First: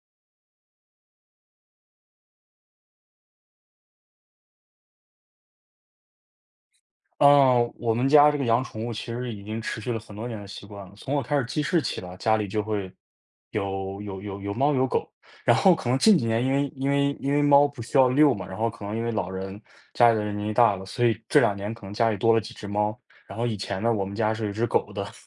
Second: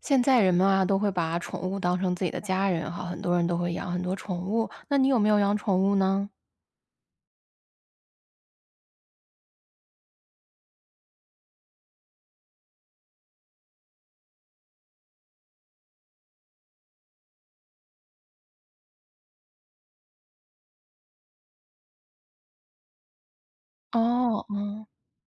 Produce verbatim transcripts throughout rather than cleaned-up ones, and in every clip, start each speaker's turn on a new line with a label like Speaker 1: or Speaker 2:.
Speaker 1: 现在人们啊，都会把宠物当成自己的家人哈，很多人都会养很多宠物。那你有没有养宠物呢？
Speaker 2: 嗯，我们家这个养宠物其实已经持续了很多年的习惯了。从我开始记事起吧，家里就会有有有有猫有狗。然后可能近几年因为因为因为猫不需要遛嘛，然后可能因为老人家里的人年纪大了，所以这两年可能家里多了几只猫。然后以前呢，我们家
Speaker 1: 哦，
Speaker 2: 是有一只
Speaker 1: 嗯，
Speaker 2: 狗的。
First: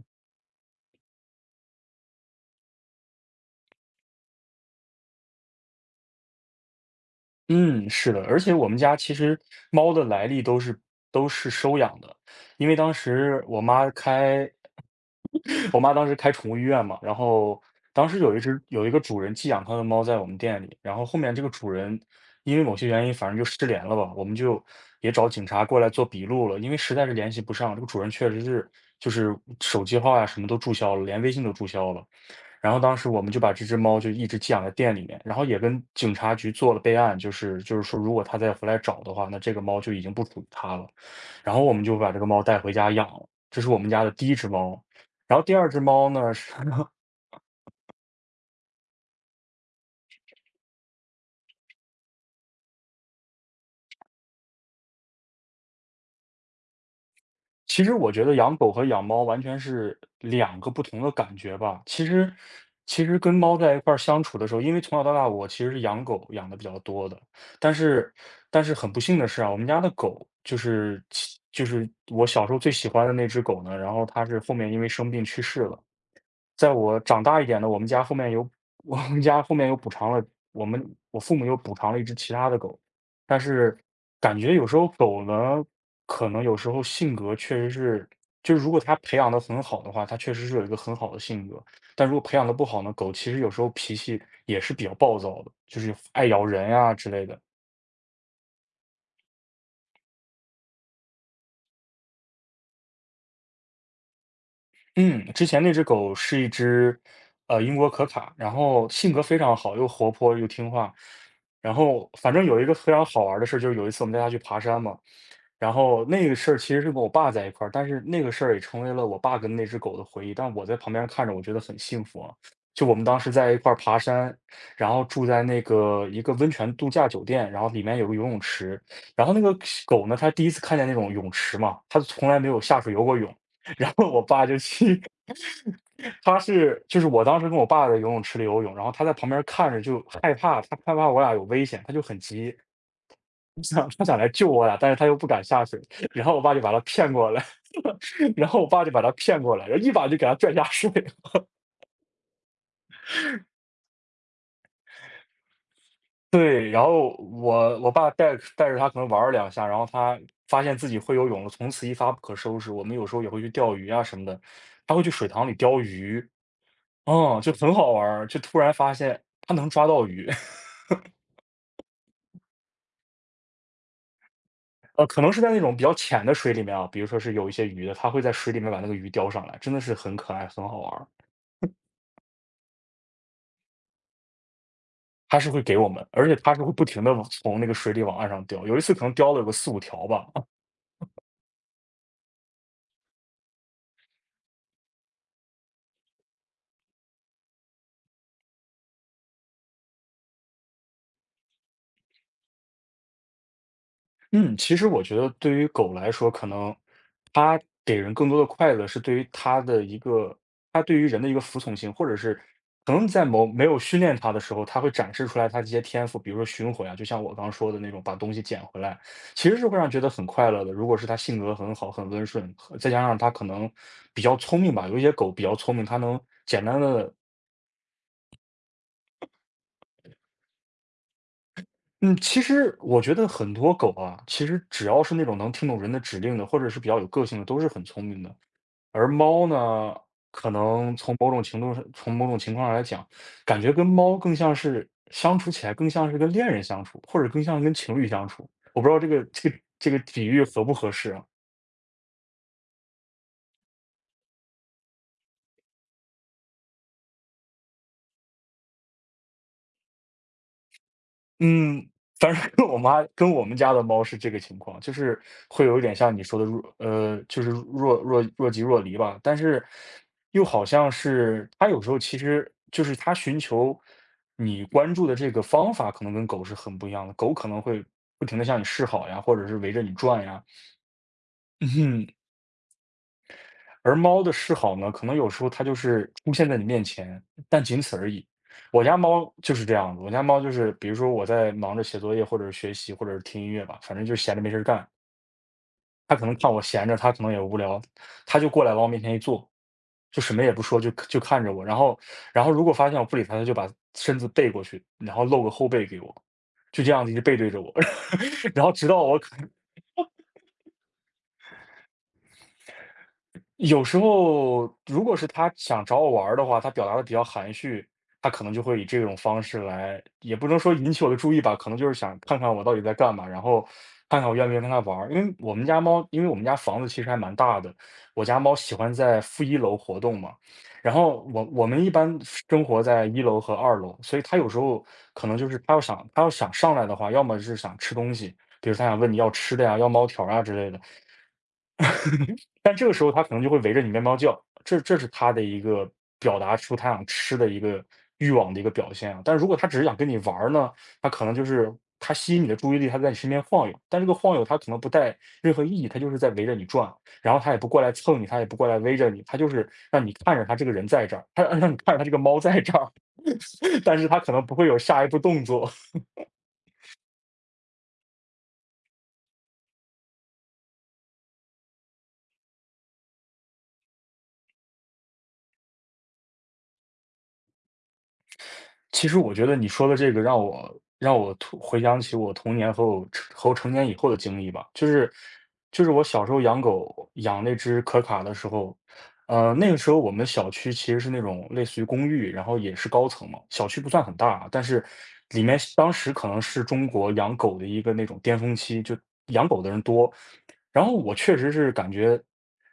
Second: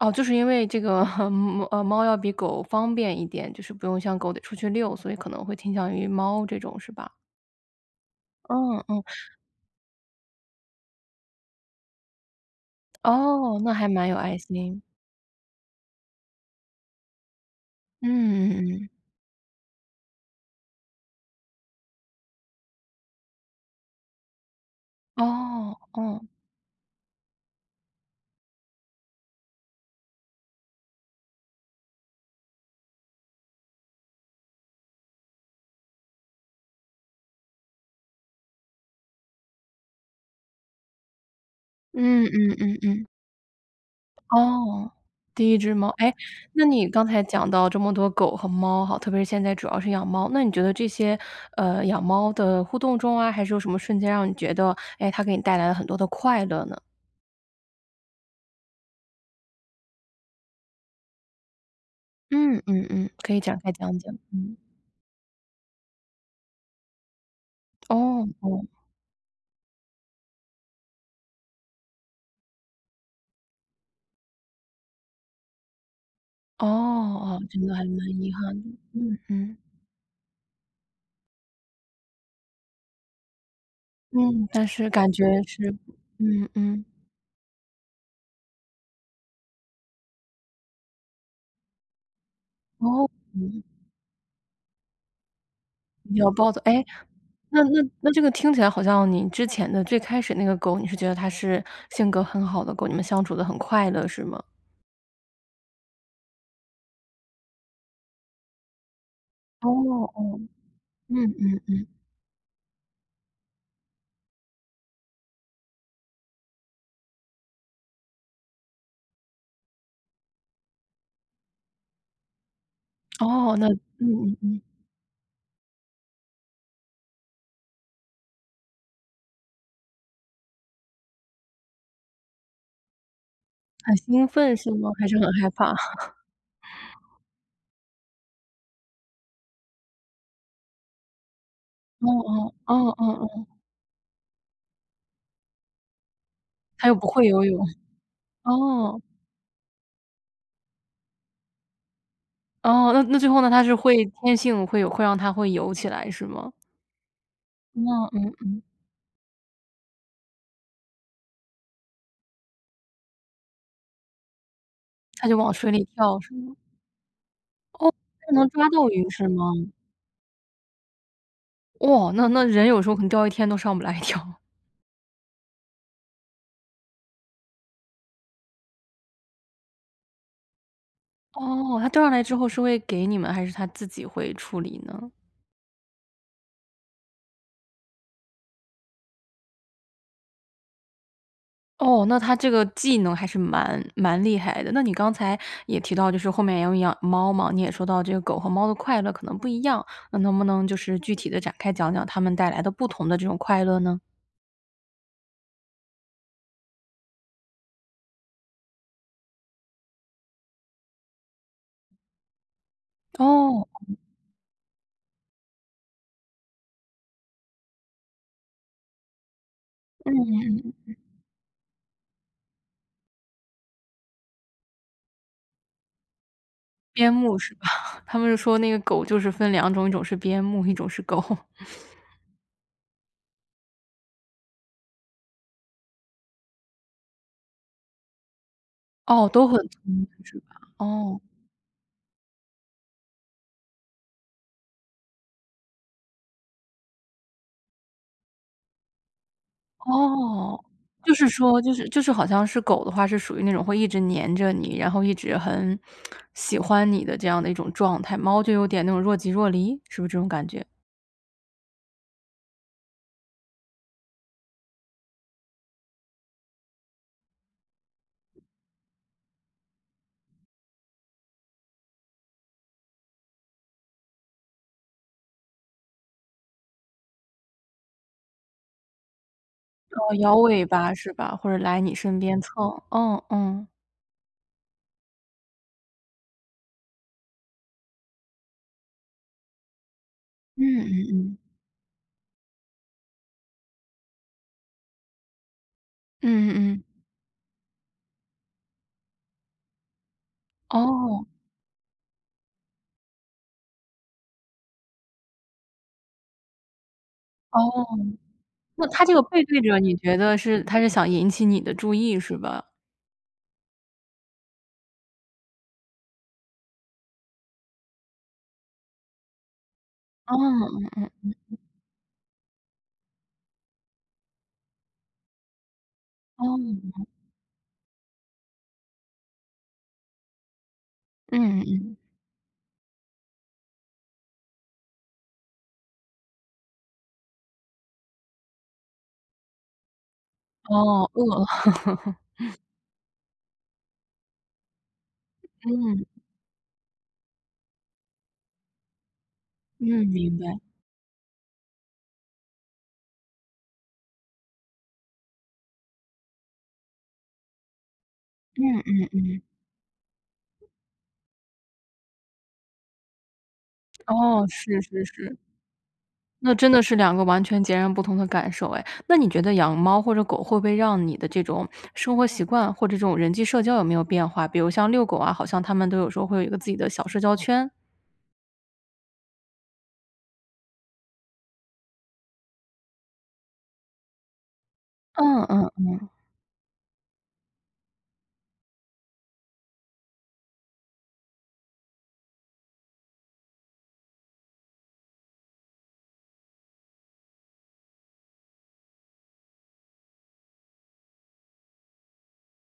Speaker 1: 哦，就是因为这个 猫呃，猫要比狗方便一点，就是不用像狗得出去遛，所以可能会倾向于猫这种，是吧？
Speaker 2: 嗯，是的，而且我们
Speaker 1: 嗯
Speaker 2: 家
Speaker 1: 嗯，
Speaker 2: 其实猫的来历都是都是收养的，因为当时
Speaker 1: 哦，
Speaker 2: 我
Speaker 1: 那还
Speaker 2: 妈
Speaker 1: 蛮有爱
Speaker 2: 开
Speaker 1: 心。
Speaker 2: 我妈当时开宠物医院嘛，然后当时有一
Speaker 1: 嗯
Speaker 2: 只
Speaker 1: 嗯
Speaker 2: 有
Speaker 1: 嗯，
Speaker 2: 一个主人寄养它的猫在我们店里，然后后面这个主人因为某些原因，反正就失联了吧，我们就也
Speaker 1: 嗯
Speaker 2: 找警察
Speaker 1: 哦，
Speaker 2: 过来做
Speaker 1: 哦，
Speaker 2: 笔录了，因为实在是联系不上，这个主人确实是就是手机号啊什么都注销了，连微信都注销了。然后当时我们就把这只猫就一直寄养在店里面，然后也跟警察局做了备案，就是就是说如果他再回来找的话，那这个猫就已经不属于他了。然后我们就把这
Speaker 1: 嗯
Speaker 2: 个猫
Speaker 1: 嗯
Speaker 2: 带回
Speaker 1: 嗯
Speaker 2: 家
Speaker 1: 嗯。
Speaker 2: 养了，这是我们家的第一只猫。
Speaker 1: 哦，
Speaker 2: 然后
Speaker 1: 第
Speaker 2: 第
Speaker 1: 一
Speaker 2: 二
Speaker 1: 只
Speaker 2: 只
Speaker 1: 猫。
Speaker 2: 猫
Speaker 1: 哎，
Speaker 2: 呢是
Speaker 1: 那你刚才讲到这么多狗和猫哈，特别是现在主要是养猫，那你觉得这些，呃，养猫的互动中啊，还是有什么瞬间让你觉得，哎，它给你带来了很多的快乐呢？
Speaker 2: 其实我觉得养狗和养猫完全是两个不同的感觉吧。其实，
Speaker 1: 嗯嗯
Speaker 2: 其
Speaker 1: 嗯，
Speaker 2: 实
Speaker 1: 可
Speaker 2: 跟
Speaker 1: 以
Speaker 2: 猫
Speaker 1: 展开
Speaker 2: 在一块
Speaker 1: 讲
Speaker 2: 儿
Speaker 1: 讲，
Speaker 2: 相处的时
Speaker 1: 嗯。
Speaker 2: 候，因为从小到大我其实是养狗养的比较多的，但是，
Speaker 1: 哦
Speaker 2: 但
Speaker 1: 哦，
Speaker 2: 是很不幸的是啊，我们家的狗就是其就是我小时候最喜欢的那只狗呢，然后它是后面因为生病去世了。
Speaker 1: 哦
Speaker 2: 在我长
Speaker 1: 哦，
Speaker 2: 大一点
Speaker 1: 真
Speaker 2: 的，
Speaker 1: 的
Speaker 2: 我
Speaker 1: 还
Speaker 2: 们
Speaker 1: 蛮
Speaker 2: 家后面
Speaker 1: 遗
Speaker 2: 有
Speaker 1: 憾的，
Speaker 2: 我
Speaker 1: 嗯
Speaker 2: 们家后
Speaker 1: 嗯，
Speaker 2: 面又补偿了我们我父母又补偿了一只其他的狗。但是感
Speaker 1: 嗯，
Speaker 2: 觉
Speaker 1: 但
Speaker 2: 有时候
Speaker 1: 是感
Speaker 2: 狗
Speaker 1: 觉
Speaker 2: 呢，
Speaker 1: 是
Speaker 2: 可能
Speaker 1: 嗯
Speaker 2: 有时候
Speaker 1: 嗯，
Speaker 2: 性格确实是就是如果它培养的很好的话，它确实是有一个很好的性格。但如果培养的不好呢，
Speaker 1: 哦，
Speaker 2: 狗其实有时
Speaker 1: 嗯，
Speaker 2: 候脾气也是比较暴躁的，就是
Speaker 1: 比
Speaker 2: 爱
Speaker 1: 较
Speaker 2: 咬
Speaker 1: 暴躁。
Speaker 2: 人
Speaker 1: 诶，
Speaker 2: 呀之类的。
Speaker 1: 那那那这个听起来好像你之前的最开始那个狗，你是觉得它是性格很好的狗，你们相处的很快乐是吗？
Speaker 2: 嗯，之前那只狗是一只，呃，英国可卡，然后性格非常
Speaker 1: 哦
Speaker 2: 好，又活泼
Speaker 1: 哦，
Speaker 2: 又听话。
Speaker 1: 嗯
Speaker 2: 然
Speaker 1: 嗯，
Speaker 2: 后反正有一个非常好玩儿的事儿就是有一次我们带它去爬山嘛，然后那个事儿其实是跟我爸在一块儿，但是那个事儿也成为了我爸跟那只狗的回忆。但我在旁边看着，我觉得很幸福啊。就我们当时在
Speaker 1: 哦，
Speaker 2: 一
Speaker 1: 那
Speaker 2: 块儿
Speaker 1: 嗯
Speaker 2: 爬
Speaker 1: 嗯
Speaker 2: 山，
Speaker 1: 嗯，
Speaker 2: 然后住在那个一个温泉度假酒店，然后里面有个游泳池，然后那个狗呢，它第一次看见那种泳池嘛，它从来没有下水游过泳。然
Speaker 1: 很
Speaker 2: 后我
Speaker 1: 兴
Speaker 2: 爸
Speaker 1: 奋
Speaker 2: 就
Speaker 1: 是吗？
Speaker 2: 去，
Speaker 1: 还是很害怕？
Speaker 2: 他是就是我当时跟我爸在游泳池里游泳，然后他在旁边看着就害怕，他害怕我俩有危险，他就
Speaker 1: 哦
Speaker 2: 很
Speaker 1: 哦，
Speaker 2: 急，
Speaker 1: 哦哦哦，
Speaker 2: 他想来救我俩，但是他又不敢下水，然后我爸就把他
Speaker 1: 它又不
Speaker 2: 骗
Speaker 1: 会
Speaker 2: 过
Speaker 1: 游
Speaker 2: 来，
Speaker 1: 泳。
Speaker 2: 然后我爸就把
Speaker 1: 哦，
Speaker 2: 他骗过来，然后一把就给他拽下水了。
Speaker 1: 哦，那那最后呢，它是会天性会有会让它会游起来是吗？
Speaker 2: 对，然后我
Speaker 1: 嗯
Speaker 2: 我爸
Speaker 1: 嗯，
Speaker 2: 带带着他可能玩了两下，然后他发现自己会游泳了，从此一发不可收拾。我们有时候也会去钓鱼啊什么的，他会去
Speaker 1: 它
Speaker 2: 水
Speaker 1: 就
Speaker 2: 塘
Speaker 1: 往
Speaker 2: 里
Speaker 1: 水
Speaker 2: 钓
Speaker 1: 里跳
Speaker 2: 鱼。
Speaker 1: 是吗？
Speaker 2: 嗯，就很
Speaker 1: 哦，
Speaker 2: 好玩儿，
Speaker 1: 它
Speaker 2: 就
Speaker 1: 能
Speaker 2: 突
Speaker 1: 抓
Speaker 2: 然
Speaker 1: 到
Speaker 2: 发
Speaker 1: 鱼
Speaker 2: 现
Speaker 1: 是吗？
Speaker 2: 他能抓到鱼。
Speaker 1: 哇，那那人有时候可能钓一天都上不来一条。
Speaker 2: 呃，可能是在那种比较浅的水里面啊，比如说是有一些鱼的，他会在水里面把那个鱼叼上来，真的是很可爱，很好玩儿。
Speaker 1: 哦，他钓上来之后是会给你们，还是他自己会处理呢？
Speaker 2: 它是会给我们，而且它是会不停的从那个水里往岸上叼，有一次可能叼了有个四五条吧。啊，
Speaker 1: 哦，那他这个技能还是蛮蛮厉害的。那你刚才也提到，就是后面要养猫嘛，你也说到这个狗和猫的快乐可能不一样，那能不能就是具体的展开讲讲它们带来的不同的这种快乐呢？
Speaker 2: 嗯，其实我觉得对于狗来说，可能它给人更多的快乐是对于它的一个它对于人的一个服从性，或者是可能在某没
Speaker 1: 哦，
Speaker 2: 有训练它的时候，它会展示出来它这些天赋，比如说寻回啊，就像我刚刚说的那种把东西捡回来，其实是会让人觉得很快乐的。如果是它性格很好、很温顺，和再加上它可能比较聪明吧，有一些狗比较聪明，它能简单
Speaker 1: 边
Speaker 2: 的。
Speaker 1: 牧是吧？他们是说那个狗就是分两种，一种是边牧，一种是狗。
Speaker 2: 嗯，其实我觉得很多狗啊，其实只要是那种能听懂人的指令的，或者是比较有个性的，都是很聪明的。而
Speaker 1: 哦，都
Speaker 2: 猫
Speaker 1: 很聪
Speaker 2: 呢，
Speaker 1: 明是
Speaker 2: 可
Speaker 1: 吧？
Speaker 2: 能从
Speaker 1: 哦。
Speaker 2: 某种程度上，从某种情况上来讲，感觉跟猫更像是相处起来，更像是跟恋人相处，或者更像跟情侣相处。我不知道这个这个这个比喻
Speaker 1: 哦，
Speaker 2: 合不合适
Speaker 1: 就
Speaker 2: 啊？
Speaker 1: 是说就是就是好像是狗的话，是属于那种会一直黏着你，然后一直很喜欢你的这样的一种状态。猫就有点那种若即若离，是不是这种感觉？
Speaker 2: 嗯，反正跟我妈跟我们家的猫是这个情况，就是会有一点像你说的若呃，就是若若若即若离吧，但是又好像是它有时候其实就是它寻求你关注的这个方法，可能跟狗是很不一样的。狗可能会不停的向你示好呀，或者是围着你
Speaker 1: 哦，
Speaker 2: 转
Speaker 1: 摇
Speaker 2: 呀。
Speaker 1: 尾巴是吧？或者 来你
Speaker 2: 嗯。
Speaker 1: 身边蹭，嗯嗯。
Speaker 2: 而猫的示好呢，可能有时候它就是出现在你面前，但仅此而已。我家猫就是这样子，我家猫就是，
Speaker 1: 嗯
Speaker 2: 比如
Speaker 1: 嗯
Speaker 2: 说我
Speaker 1: 嗯，
Speaker 2: 在忙着写作业，或者是学习，或者是听音乐吧，反正就闲着没事儿干。它可能
Speaker 1: 嗯
Speaker 2: 看
Speaker 1: 嗯
Speaker 2: 我
Speaker 1: 嗯，
Speaker 2: 闲着，它可能也无聊，它就过来往我面前一坐，就什么也不说，就就
Speaker 1: 哦，
Speaker 2: 看着我。然后，然后如果发现我不理它，它就把身子背过去，然后露个后背给我，就这样子一直背对着我。
Speaker 1: 哦，
Speaker 2: 然后
Speaker 1: 那
Speaker 2: 直到
Speaker 1: 它这
Speaker 2: 我
Speaker 1: 个
Speaker 2: 可
Speaker 1: 背对着你觉得是它是想引起你的注意是吧？
Speaker 2: 有时候，如果是他想找我玩儿的话，他表达的比较含蓄，他可能就会以这种方式来，
Speaker 1: 哦，
Speaker 2: 也不能说引
Speaker 1: 嗯
Speaker 2: 起我的
Speaker 1: 嗯，
Speaker 2: 注意吧，可能就是想看看我到底在干嘛，然后看看我愿不愿意跟他玩儿。因为我们家猫因为我们家房子
Speaker 1: 哦，
Speaker 2: 其实还蛮大的，我家猫喜欢在负一楼活动嘛，然后我
Speaker 1: 嗯
Speaker 2: 我们一
Speaker 1: 嗯，
Speaker 2: 般生活在一楼和二楼，所以它有时候可能就是它要想它要想上来的话，要么是想吃东西，比如它想问你要吃的呀，要猫条啊之类的，
Speaker 1: 哦，饿了，
Speaker 2: 但这个时候它可能就会围着你面包叫，这这是它的一个
Speaker 1: 嗯，
Speaker 2: 表达出它想吃的一个欲望的一个表现啊。但如果它只是想
Speaker 1: 嗯，
Speaker 2: 跟你玩
Speaker 1: 明白，
Speaker 2: 儿呢，它可能就是它吸引你的注意力，它在你身边晃悠，但这个晃悠它可能不带任何意义，它就是在围着你转，然后它也不过来蹭你，它也不过
Speaker 1: 嗯
Speaker 2: 来围
Speaker 1: 嗯
Speaker 2: 着你，它
Speaker 1: 嗯。
Speaker 2: 就是让你看着它这个人在这儿，它让你看着它这个猫在这儿。但是他可能
Speaker 1: 哦，
Speaker 2: 不会有
Speaker 1: 是
Speaker 2: 下
Speaker 1: 是
Speaker 2: 一步
Speaker 1: 是，
Speaker 2: 动作。
Speaker 1: 那真的是两个完全截然不同的感受哎。那你觉得养猫或者狗会不会让你的这种生活习惯或者这种人际社交有没有变化？比如像遛狗啊，好像他们都有时候会有一个自己的小社交圈。
Speaker 2: 其实我觉得你说的这个让我让我突回想起我童年和我成和我成年以后的经历吧，就是
Speaker 1: 嗯嗯，嗯
Speaker 2: 就是我小时候养狗，养那只可卡的时候，呃，那个时候我们小区其实是那种类似于公寓，然后也是高层嘛，小区不算很大啊，但是里面当时可能是中国养狗的一个那种巅峰期，就养狗的人多，然后我确实是感觉，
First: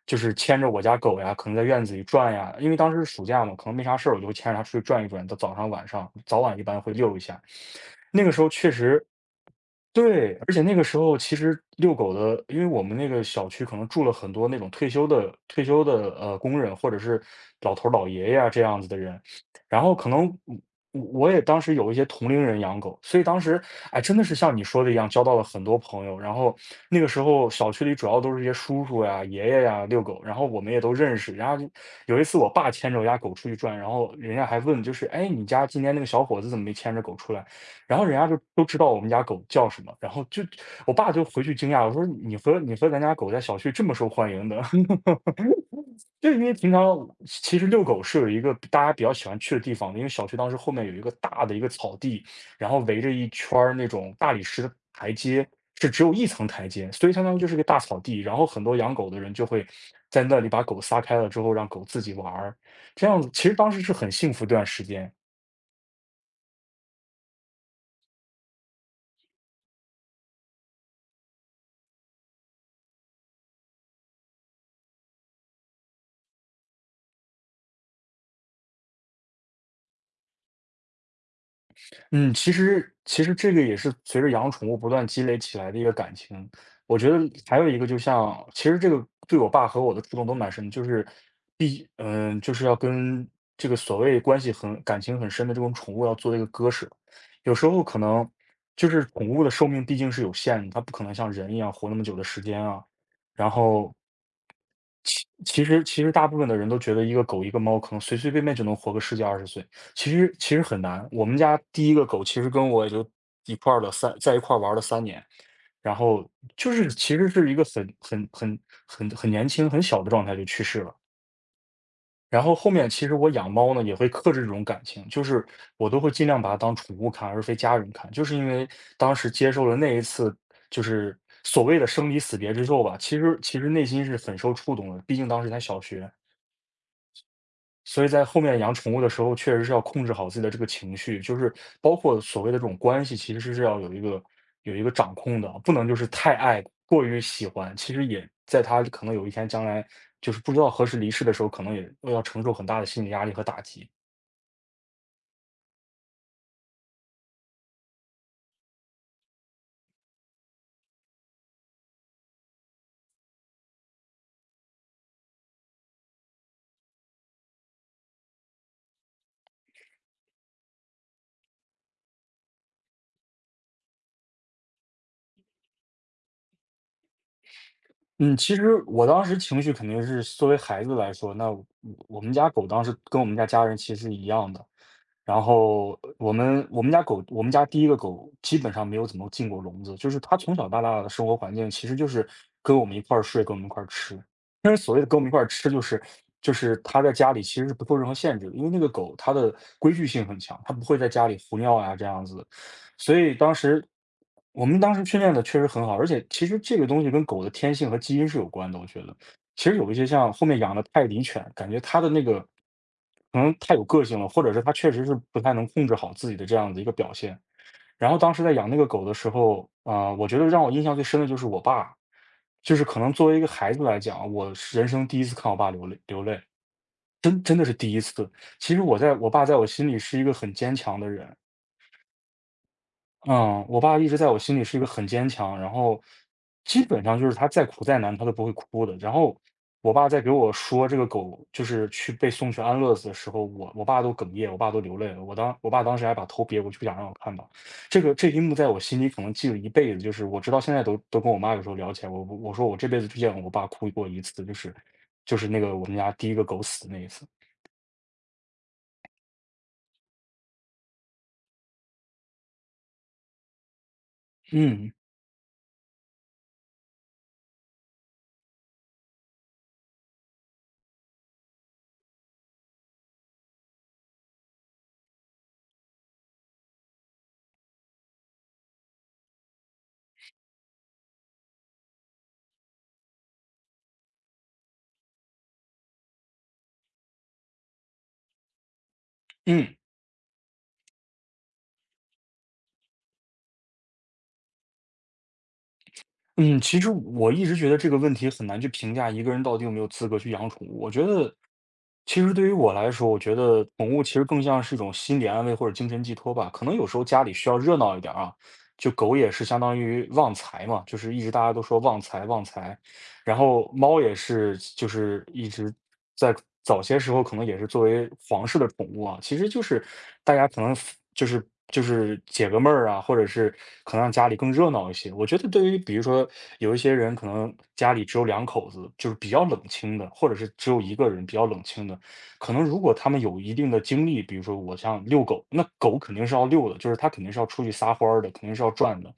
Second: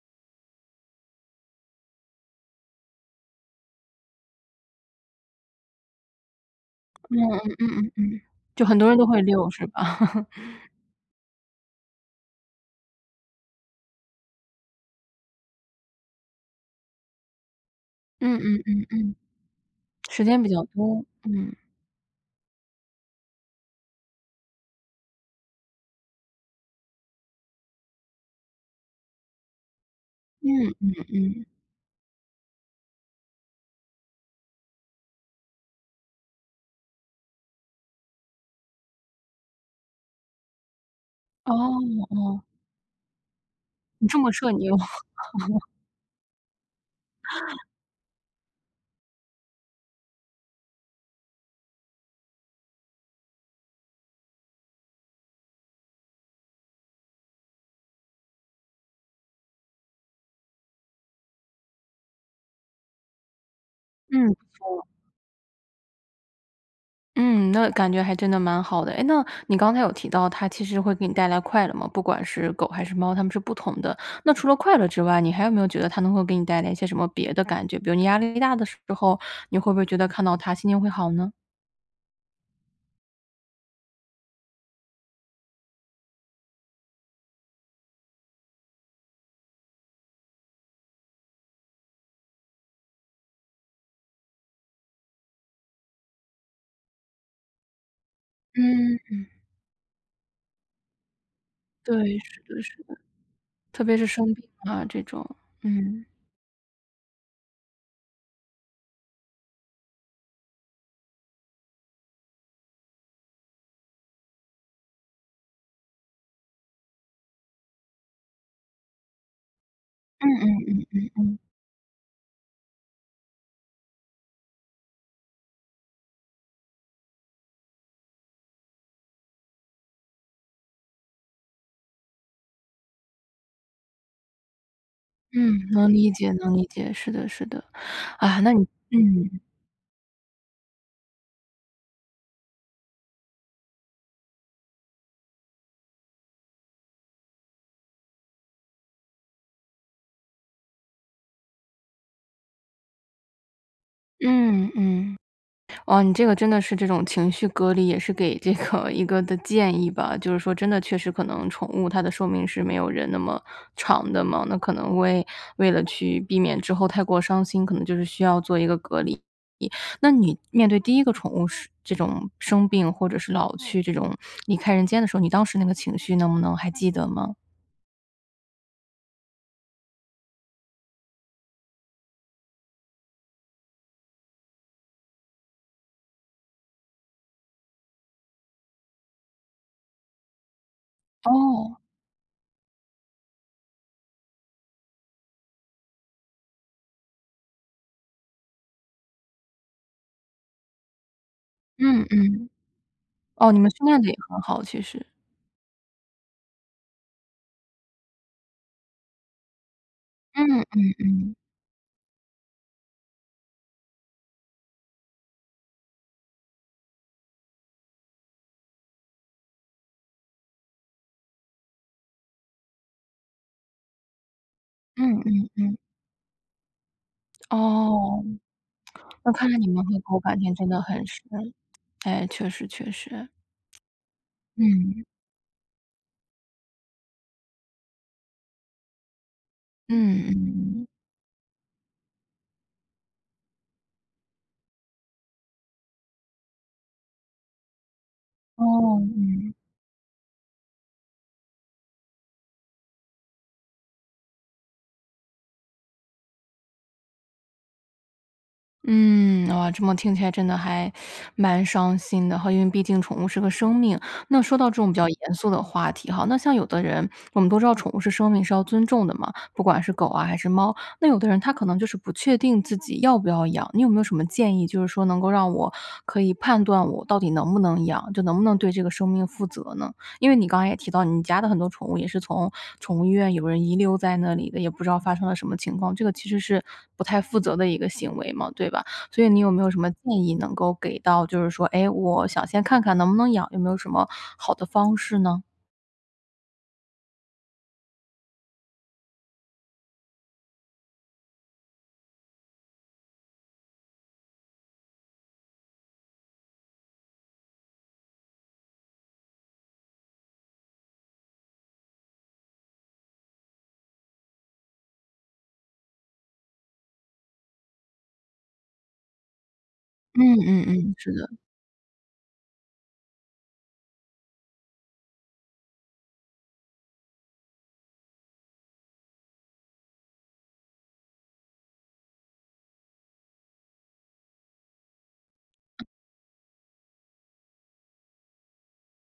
Speaker 2: 就是牵着我家狗呀，可能在院子里转呀，因为当时是暑假嘛，可能没啥事儿，我就会牵着它出去转一转，到早上晚上，早晚一般会遛一
Speaker 1: 嗯
Speaker 2: 下。
Speaker 1: 嗯嗯，
Speaker 2: 那个时候
Speaker 1: 就
Speaker 2: 确
Speaker 1: 很多人
Speaker 2: 实。
Speaker 1: 都会遛是吧？
Speaker 2: 对，而且那个时候其实遛狗的，因为我们那个小区可能住了很多那种退休的退休的呃工人，或者是老头儿老爷爷
Speaker 1: 嗯
Speaker 2: 啊
Speaker 1: 嗯
Speaker 2: 这样
Speaker 1: 嗯
Speaker 2: 子的
Speaker 1: 嗯，
Speaker 2: 人。然后可
Speaker 1: 时
Speaker 2: 能
Speaker 1: 间比较
Speaker 2: 我
Speaker 1: 多，
Speaker 2: 我也
Speaker 1: 嗯，
Speaker 2: 当时有一些同龄人养狗，所以当时哎真的是像你说的一样，交到了很多朋友。然后那个时候小区里主要都是一些叔叔呀、爷爷呀遛狗，然后我
Speaker 1: 嗯
Speaker 2: 们也
Speaker 1: 嗯
Speaker 2: 都认识。
Speaker 1: 嗯，
Speaker 2: 然后有一次我爸牵着我家狗出去转，然后人家还问就是哎你家今天那个小伙子怎么没牵着狗出来？然后人家就都知道我们家狗叫什么，然后就我爸就回
Speaker 1: 哦
Speaker 2: 去惊讶，我说：“你
Speaker 1: 哦，
Speaker 2: 和你和咱家狗在小区这么
Speaker 1: 你
Speaker 2: 受
Speaker 1: 这
Speaker 2: 欢
Speaker 1: 么
Speaker 2: 迎
Speaker 1: 社
Speaker 2: 的？”
Speaker 1: 牛，
Speaker 2: 就是因为平常其实遛狗是有一个大家比较喜欢去的地方的，因为小区当时后面有一个大的一个草地，然后围着一圈儿那种大理石的台阶，是只有一层台阶，所以相当于就是个大草地，然后很多养狗的人就会在那里把狗撒开了之后，让狗自己玩儿。这样子其实当时是很幸
Speaker 1: 嗯，不
Speaker 2: 福一段时
Speaker 1: 错。
Speaker 2: 间。
Speaker 1: 嗯，那感觉还真的蛮好的。哎，那你刚才有提到它其实会给你带来快乐吗？不管是狗还是猫，它们是不同的。那除了快乐之外，你还有没有觉得它能够给你带来一些什么别的感觉？比如你压力大的时候，你会不会觉得看到它心情会好呢？
Speaker 2: 嗯，其实其实这个也是随着养宠物不断积累起来的一个感情。我觉得还有一个，就像其实这个对我爸和我的触动都蛮深的，就是必嗯，就是要跟这个所谓关系很感情很深的这种宠物要做一个割舍。有时候可能就是
Speaker 1: 嗯，
Speaker 2: 宠物的寿命毕竟是有限的，它不可能像人一样活那么久
Speaker 1: 对，
Speaker 2: 的时
Speaker 1: 是的，
Speaker 2: 间
Speaker 1: 是
Speaker 2: 啊。
Speaker 1: 的。
Speaker 2: 然
Speaker 1: 特
Speaker 2: 后
Speaker 1: 别是生病啊这种，
Speaker 2: 其实其
Speaker 1: 嗯。
Speaker 2: 实大部分的人都觉得一个狗一个猫可能随随便便就能活个十几二十岁，其实其实很难。我们家第一个狗其实跟我也就一块儿了三在一块儿玩了三年，然后就是其实是一个很很很很很年轻很小的状
Speaker 1: 嗯
Speaker 2: 态就去世
Speaker 1: 嗯
Speaker 2: 了。
Speaker 1: 嗯，
Speaker 2: 然后后面其实我养猫呢也会克制这种感情，就是我都会尽量把它当宠物看，而非家人看，就是因为当时接受了那一次就是所谓的生离死别之后吧，其实其实内心是很受触动的，毕竟当时
Speaker 1: 嗯，
Speaker 2: 才小
Speaker 1: 能
Speaker 2: 学。
Speaker 1: 理解能理解，是的是的。
Speaker 2: 所以在
Speaker 1: 啊，
Speaker 2: 后
Speaker 1: 那
Speaker 2: 面
Speaker 1: 你
Speaker 2: 养宠物的时候，
Speaker 1: 嗯，
Speaker 2: 确实是要控制好自己的这个情绪，就是包括所谓的这种关系，其实是要有一个有一个掌控的，不能就是太爱，过于喜欢，其实也在它可能有一天将来就是不知道何时离世的时候，可能也要承受很大的心理压力和打击。
Speaker 1: 嗯嗯。哦，你这个真的是这种情绪隔离，也是给这个一个的建议吧。就是说真的确实可能宠物它的寿命是没有人那么长的嘛，那可能为为了去避免之后太过伤心，可能就是需要做一个隔离。那你面对第一个宠物是这种生病或者是老去这种离开人间的时候，你当时那个情绪能不能还记得吗？
Speaker 2: 嗯，其实我当时情绪肯定是作为孩子来说，那我我们家狗当时跟我们家家人其实是一样的。然后我们我们家狗，我们家第一个狗基本上没有怎么进过笼子，就是它从小到大的生活环境
Speaker 1: 哦，
Speaker 2: 其实就是跟我们一块儿睡，跟我们一块儿吃。但是所谓的跟我们一块儿吃，就是就是它在家里其实是不受任何限制的，因为那个狗它的规矩性很强，它不会在家里胡尿啊这
Speaker 1: 嗯
Speaker 2: 样子，
Speaker 1: 嗯。
Speaker 2: 所以
Speaker 1: 哦，
Speaker 2: 当
Speaker 1: 你们
Speaker 2: 时
Speaker 1: 训练的也很好，
Speaker 2: 我们
Speaker 1: 其
Speaker 2: 当时
Speaker 1: 实。
Speaker 2: 训练的确实很好，而且其实这个东西跟狗的天性和基因是有关的，我觉得。其实有一些像后
Speaker 1: 嗯
Speaker 2: 面养的
Speaker 1: 嗯
Speaker 2: 泰迪
Speaker 1: 嗯，
Speaker 2: 犬，感觉它的那个可能太有个性了，或者是它确实是不太能控制好自己的这样的一个表现。然后当时在养那个狗的时候，啊，我觉得让我印象最深的就是我爸，就是可能作为一个孩子来讲，我是人生第
Speaker 1: 嗯
Speaker 2: 一次
Speaker 1: 嗯
Speaker 2: 看我爸
Speaker 1: 嗯，
Speaker 2: 流泪流泪，真真的是第一次。
Speaker 1: 哦。
Speaker 2: 其实我在我
Speaker 1: 那
Speaker 2: 爸
Speaker 1: 看
Speaker 2: 在
Speaker 1: 来
Speaker 2: 我
Speaker 1: 你们
Speaker 2: 心里
Speaker 1: 和
Speaker 2: 是
Speaker 1: 狗
Speaker 2: 一个
Speaker 1: 感
Speaker 2: 很
Speaker 1: 情真
Speaker 2: 坚
Speaker 1: 的
Speaker 2: 强
Speaker 1: 很
Speaker 2: 的
Speaker 1: 深，
Speaker 2: 人。
Speaker 1: 哎，确实确实。
Speaker 2: 嗯，我爸一直在我心里是一个
Speaker 1: 嗯，
Speaker 2: 很坚强，然后基本上就是他再苦再难他都不会哭的。然后我爸在给
Speaker 1: 嗯
Speaker 2: 我
Speaker 1: 嗯嗯。
Speaker 2: 说这个狗就是去被送去安乐死的时候，我我爸都哽咽，我爸都流泪了。我当我爸当时还把头别过去，不想让我看到。这个这一幕在我
Speaker 1: 哦，。
Speaker 2: 心里可能记
Speaker 1: 嗯
Speaker 2: 了一辈子，就是我直到现在都都跟我妈有时候聊起来，我我说我这辈子就见过我爸哭过一次，就是就是那个我们家第一个狗死那一次。
Speaker 1: 嗯，哇，这么听起来真的还蛮伤心的哈，因为毕竟宠物是个生命。那说到这种
Speaker 2: 嗯
Speaker 1: 比较严肃的话题哈，那像有的人我们都知道宠物是生命是要尊重的嘛，不管是狗啊还是猫，那有的人他可能就是不确定自己要不要养，你有没有什么建议，就是说能够让我可以判断我到底能不能养，就能不能对这个生命负责呢？因为你刚刚也提到你家的很多宠物也是从宠物医院有人遗留在那里的，也不知道发生了什么情况，这个其实是不太负责的一个行为嘛，对吧？所以你有没有
Speaker 2: 嗯。
Speaker 1: 什么建议能够给到，就是说，哎，我想先看看能不能养，有没有什么好的方式呢？
Speaker 2: 嗯，其实我一直觉得这个问题很难去评价一个人到底有没有资格去养宠物。我觉得，其实对于我来说，我觉得宠物其实更像是一种心理安慰或者精神寄托吧。可能有时候家里需要热闹一点儿啊，就狗也是相当于旺财嘛，就是一直大家都说旺财旺财，然后猫也是就是一直在早些时候可能也是作为皇室的宠物啊，其实就是
Speaker 1: 嗯
Speaker 2: 大家可
Speaker 1: 嗯
Speaker 2: 能
Speaker 1: 嗯，
Speaker 2: f-
Speaker 1: 是
Speaker 2: 就
Speaker 1: 的，
Speaker 2: 是就是解个闷儿啊，或者是可能让家里更热闹一些。我觉得对于比如说有一些人可能家里只有两口子，就是比较冷清的，或者是只有一个人比较冷清的，可能如果他们有一定的精力，比如说我像遛狗，那狗肯定是要遛的，就是它肯定是要出去撒欢儿的，肯定是要转的。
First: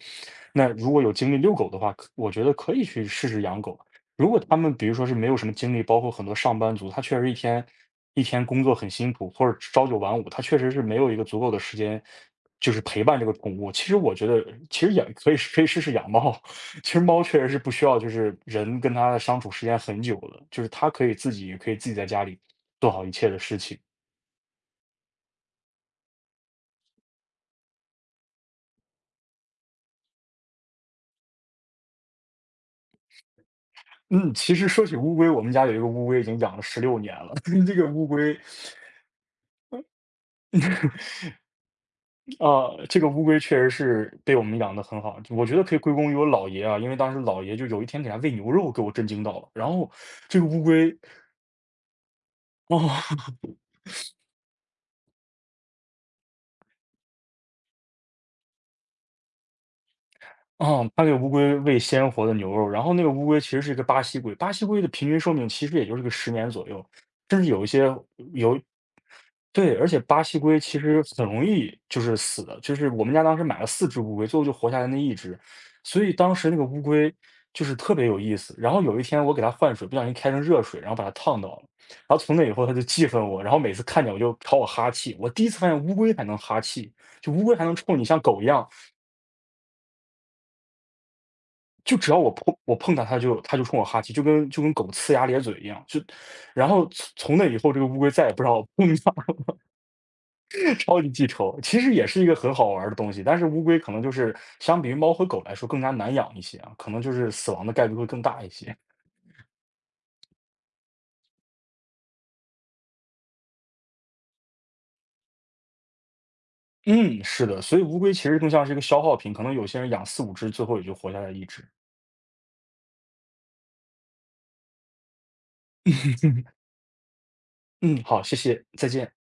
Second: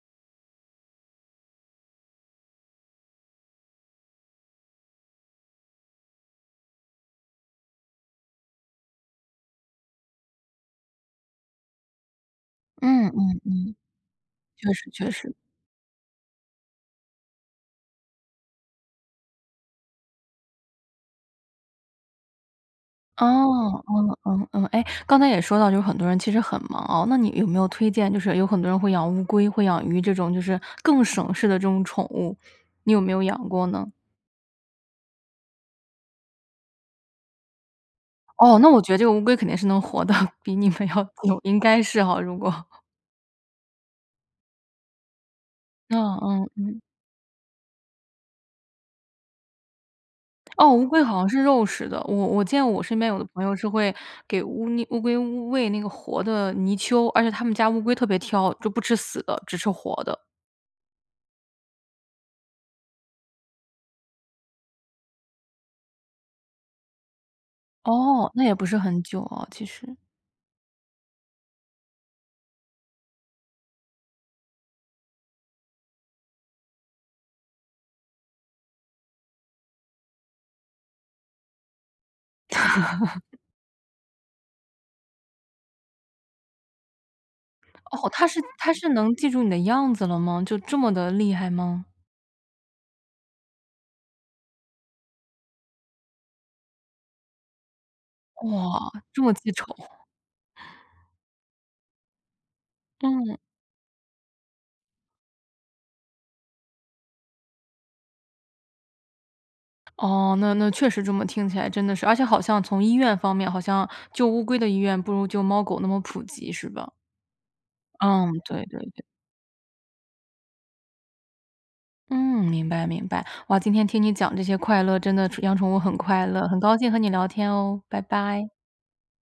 Speaker 2: 那如果有精力遛狗的话，可我觉得可以去试试养狗。如果他们比如说是没有什么精力，包括很多上班族，他确实一天一天工作很辛苦，或者朝九晚五，他确实是没有一个足够的时间，就是陪
Speaker 1: 嗯
Speaker 2: 伴这个
Speaker 1: 嗯，
Speaker 2: 宠物。其实我觉得，
Speaker 1: 确
Speaker 2: 其
Speaker 1: 实
Speaker 2: 实也
Speaker 1: 确
Speaker 2: 可
Speaker 1: 实。
Speaker 2: 以可以试试养猫。其实猫确实是不需要就是人跟它的相处时间很久的，就是它可以自己可以自己在家里做好一切的事情。
Speaker 1: 哦，嗯嗯嗯，哎，刚才也说到，就是很多人其实很忙哦，那你有没有推荐，就是有很多人会养乌龟、会养鱼这种，就是更省事的这种宠物，你有没有养过呢？
Speaker 2: 嗯，其实说起乌龟，我们家有一个乌龟已经养了十六年了。这个乌龟
Speaker 1: 哦，那我觉得这个乌龟肯定是能活的比你们要 久，应该是哈，如果
Speaker 2: 啊，这个乌龟确实是被我们养得很好，就我觉得可以归功于
Speaker 1: 嗯
Speaker 2: 我姥爷
Speaker 1: 嗯。
Speaker 2: 啊，因为当时姥爷就有一天给他喂牛肉，给我震惊到了。然后这个乌
Speaker 1: 哦，乌
Speaker 2: 龟，
Speaker 1: 龟好像是肉食的，我我见
Speaker 2: 哦，
Speaker 1: 我身边有的朋友是会给乌泥乌龟喂那个活的泥鳅，而且他们家乌龟特别挑，就不吃死的，只吃活的。
Speaker 2: 哦，他给乌龟喂鲜活的牛肉，然后那个乌龟其实是一个巴西龟，巴西龟的平均寿命其实也就是个十年左右，甚至有一些。
Speaker 1: 哦，那也
Speaker 2: 有。
Speaker 1: 不是很久啊，其
Speaker 2: 对，而
Speaker 1: 实。
Speaker 2: 且巴西龟其实很容易就是死的，就是我们家当时买了四只乌龟，最后就活下来那一只。所以当时那个乌龟就是特别有意思，然后有一天我给它换水，不小心开成热水，然后把它烫到了，然后从那以后它就记恨我，然后每次看见我就朝我哈气。我第一次发现乌龟还能哈气，就乌龟还能冲你
Speaker 1: 哦，
Speaker 2: 像
Speaker 1: 它是
Speaker 2: 狗一样，
Speaker 1: 它是能记住你的样子了吗？就这么的厉害吗？
Speaker 2: 就只要我碰我碰它，它就它就冲我哈气，就跟就跟狗呲牙咧嘴一样，就然后从从那以后这个乌龟再也不让我碰
Speaker 1: 哇，
Speaker 2: 它。
Speaker 1: 这么记仇。
Speaker 2: 超级记仇，其实也是一个很好玩儿的东西，
Speaker 1: 嗯。
Speaker 2: 但是乌龟可能就是相比于猫和狗来说更加难养一些啊，可能就是死亡的概率会更大一些。
Speaker 1: 哦，那那确实这么听起来真的是而且好像从医院方面，好像救乌龟的医院不如救猫狗那么普及，是吧？
Speaker 2: 嗯，是的，所以乌龟其
Speaker 1: 嗯，
Speaker 2: 实更
Speaker 1: 对
Speaker 2: 像是一
Speaker 1: 对
Speaker 2: 个消
Speaker 1: 对。
Speaker 2: 耗品，可能有些人养四五只，最后也就活下来一只。
Speaker 1: 嗯，明白明白。哇，今天听你讲这些快乐，真的养宠物很快 乐，很高兴和你聊天哦，拜
Speaker 2: 嗯，好，谢
Speaker 1: 拜。
Speaker 2: 谢，再见。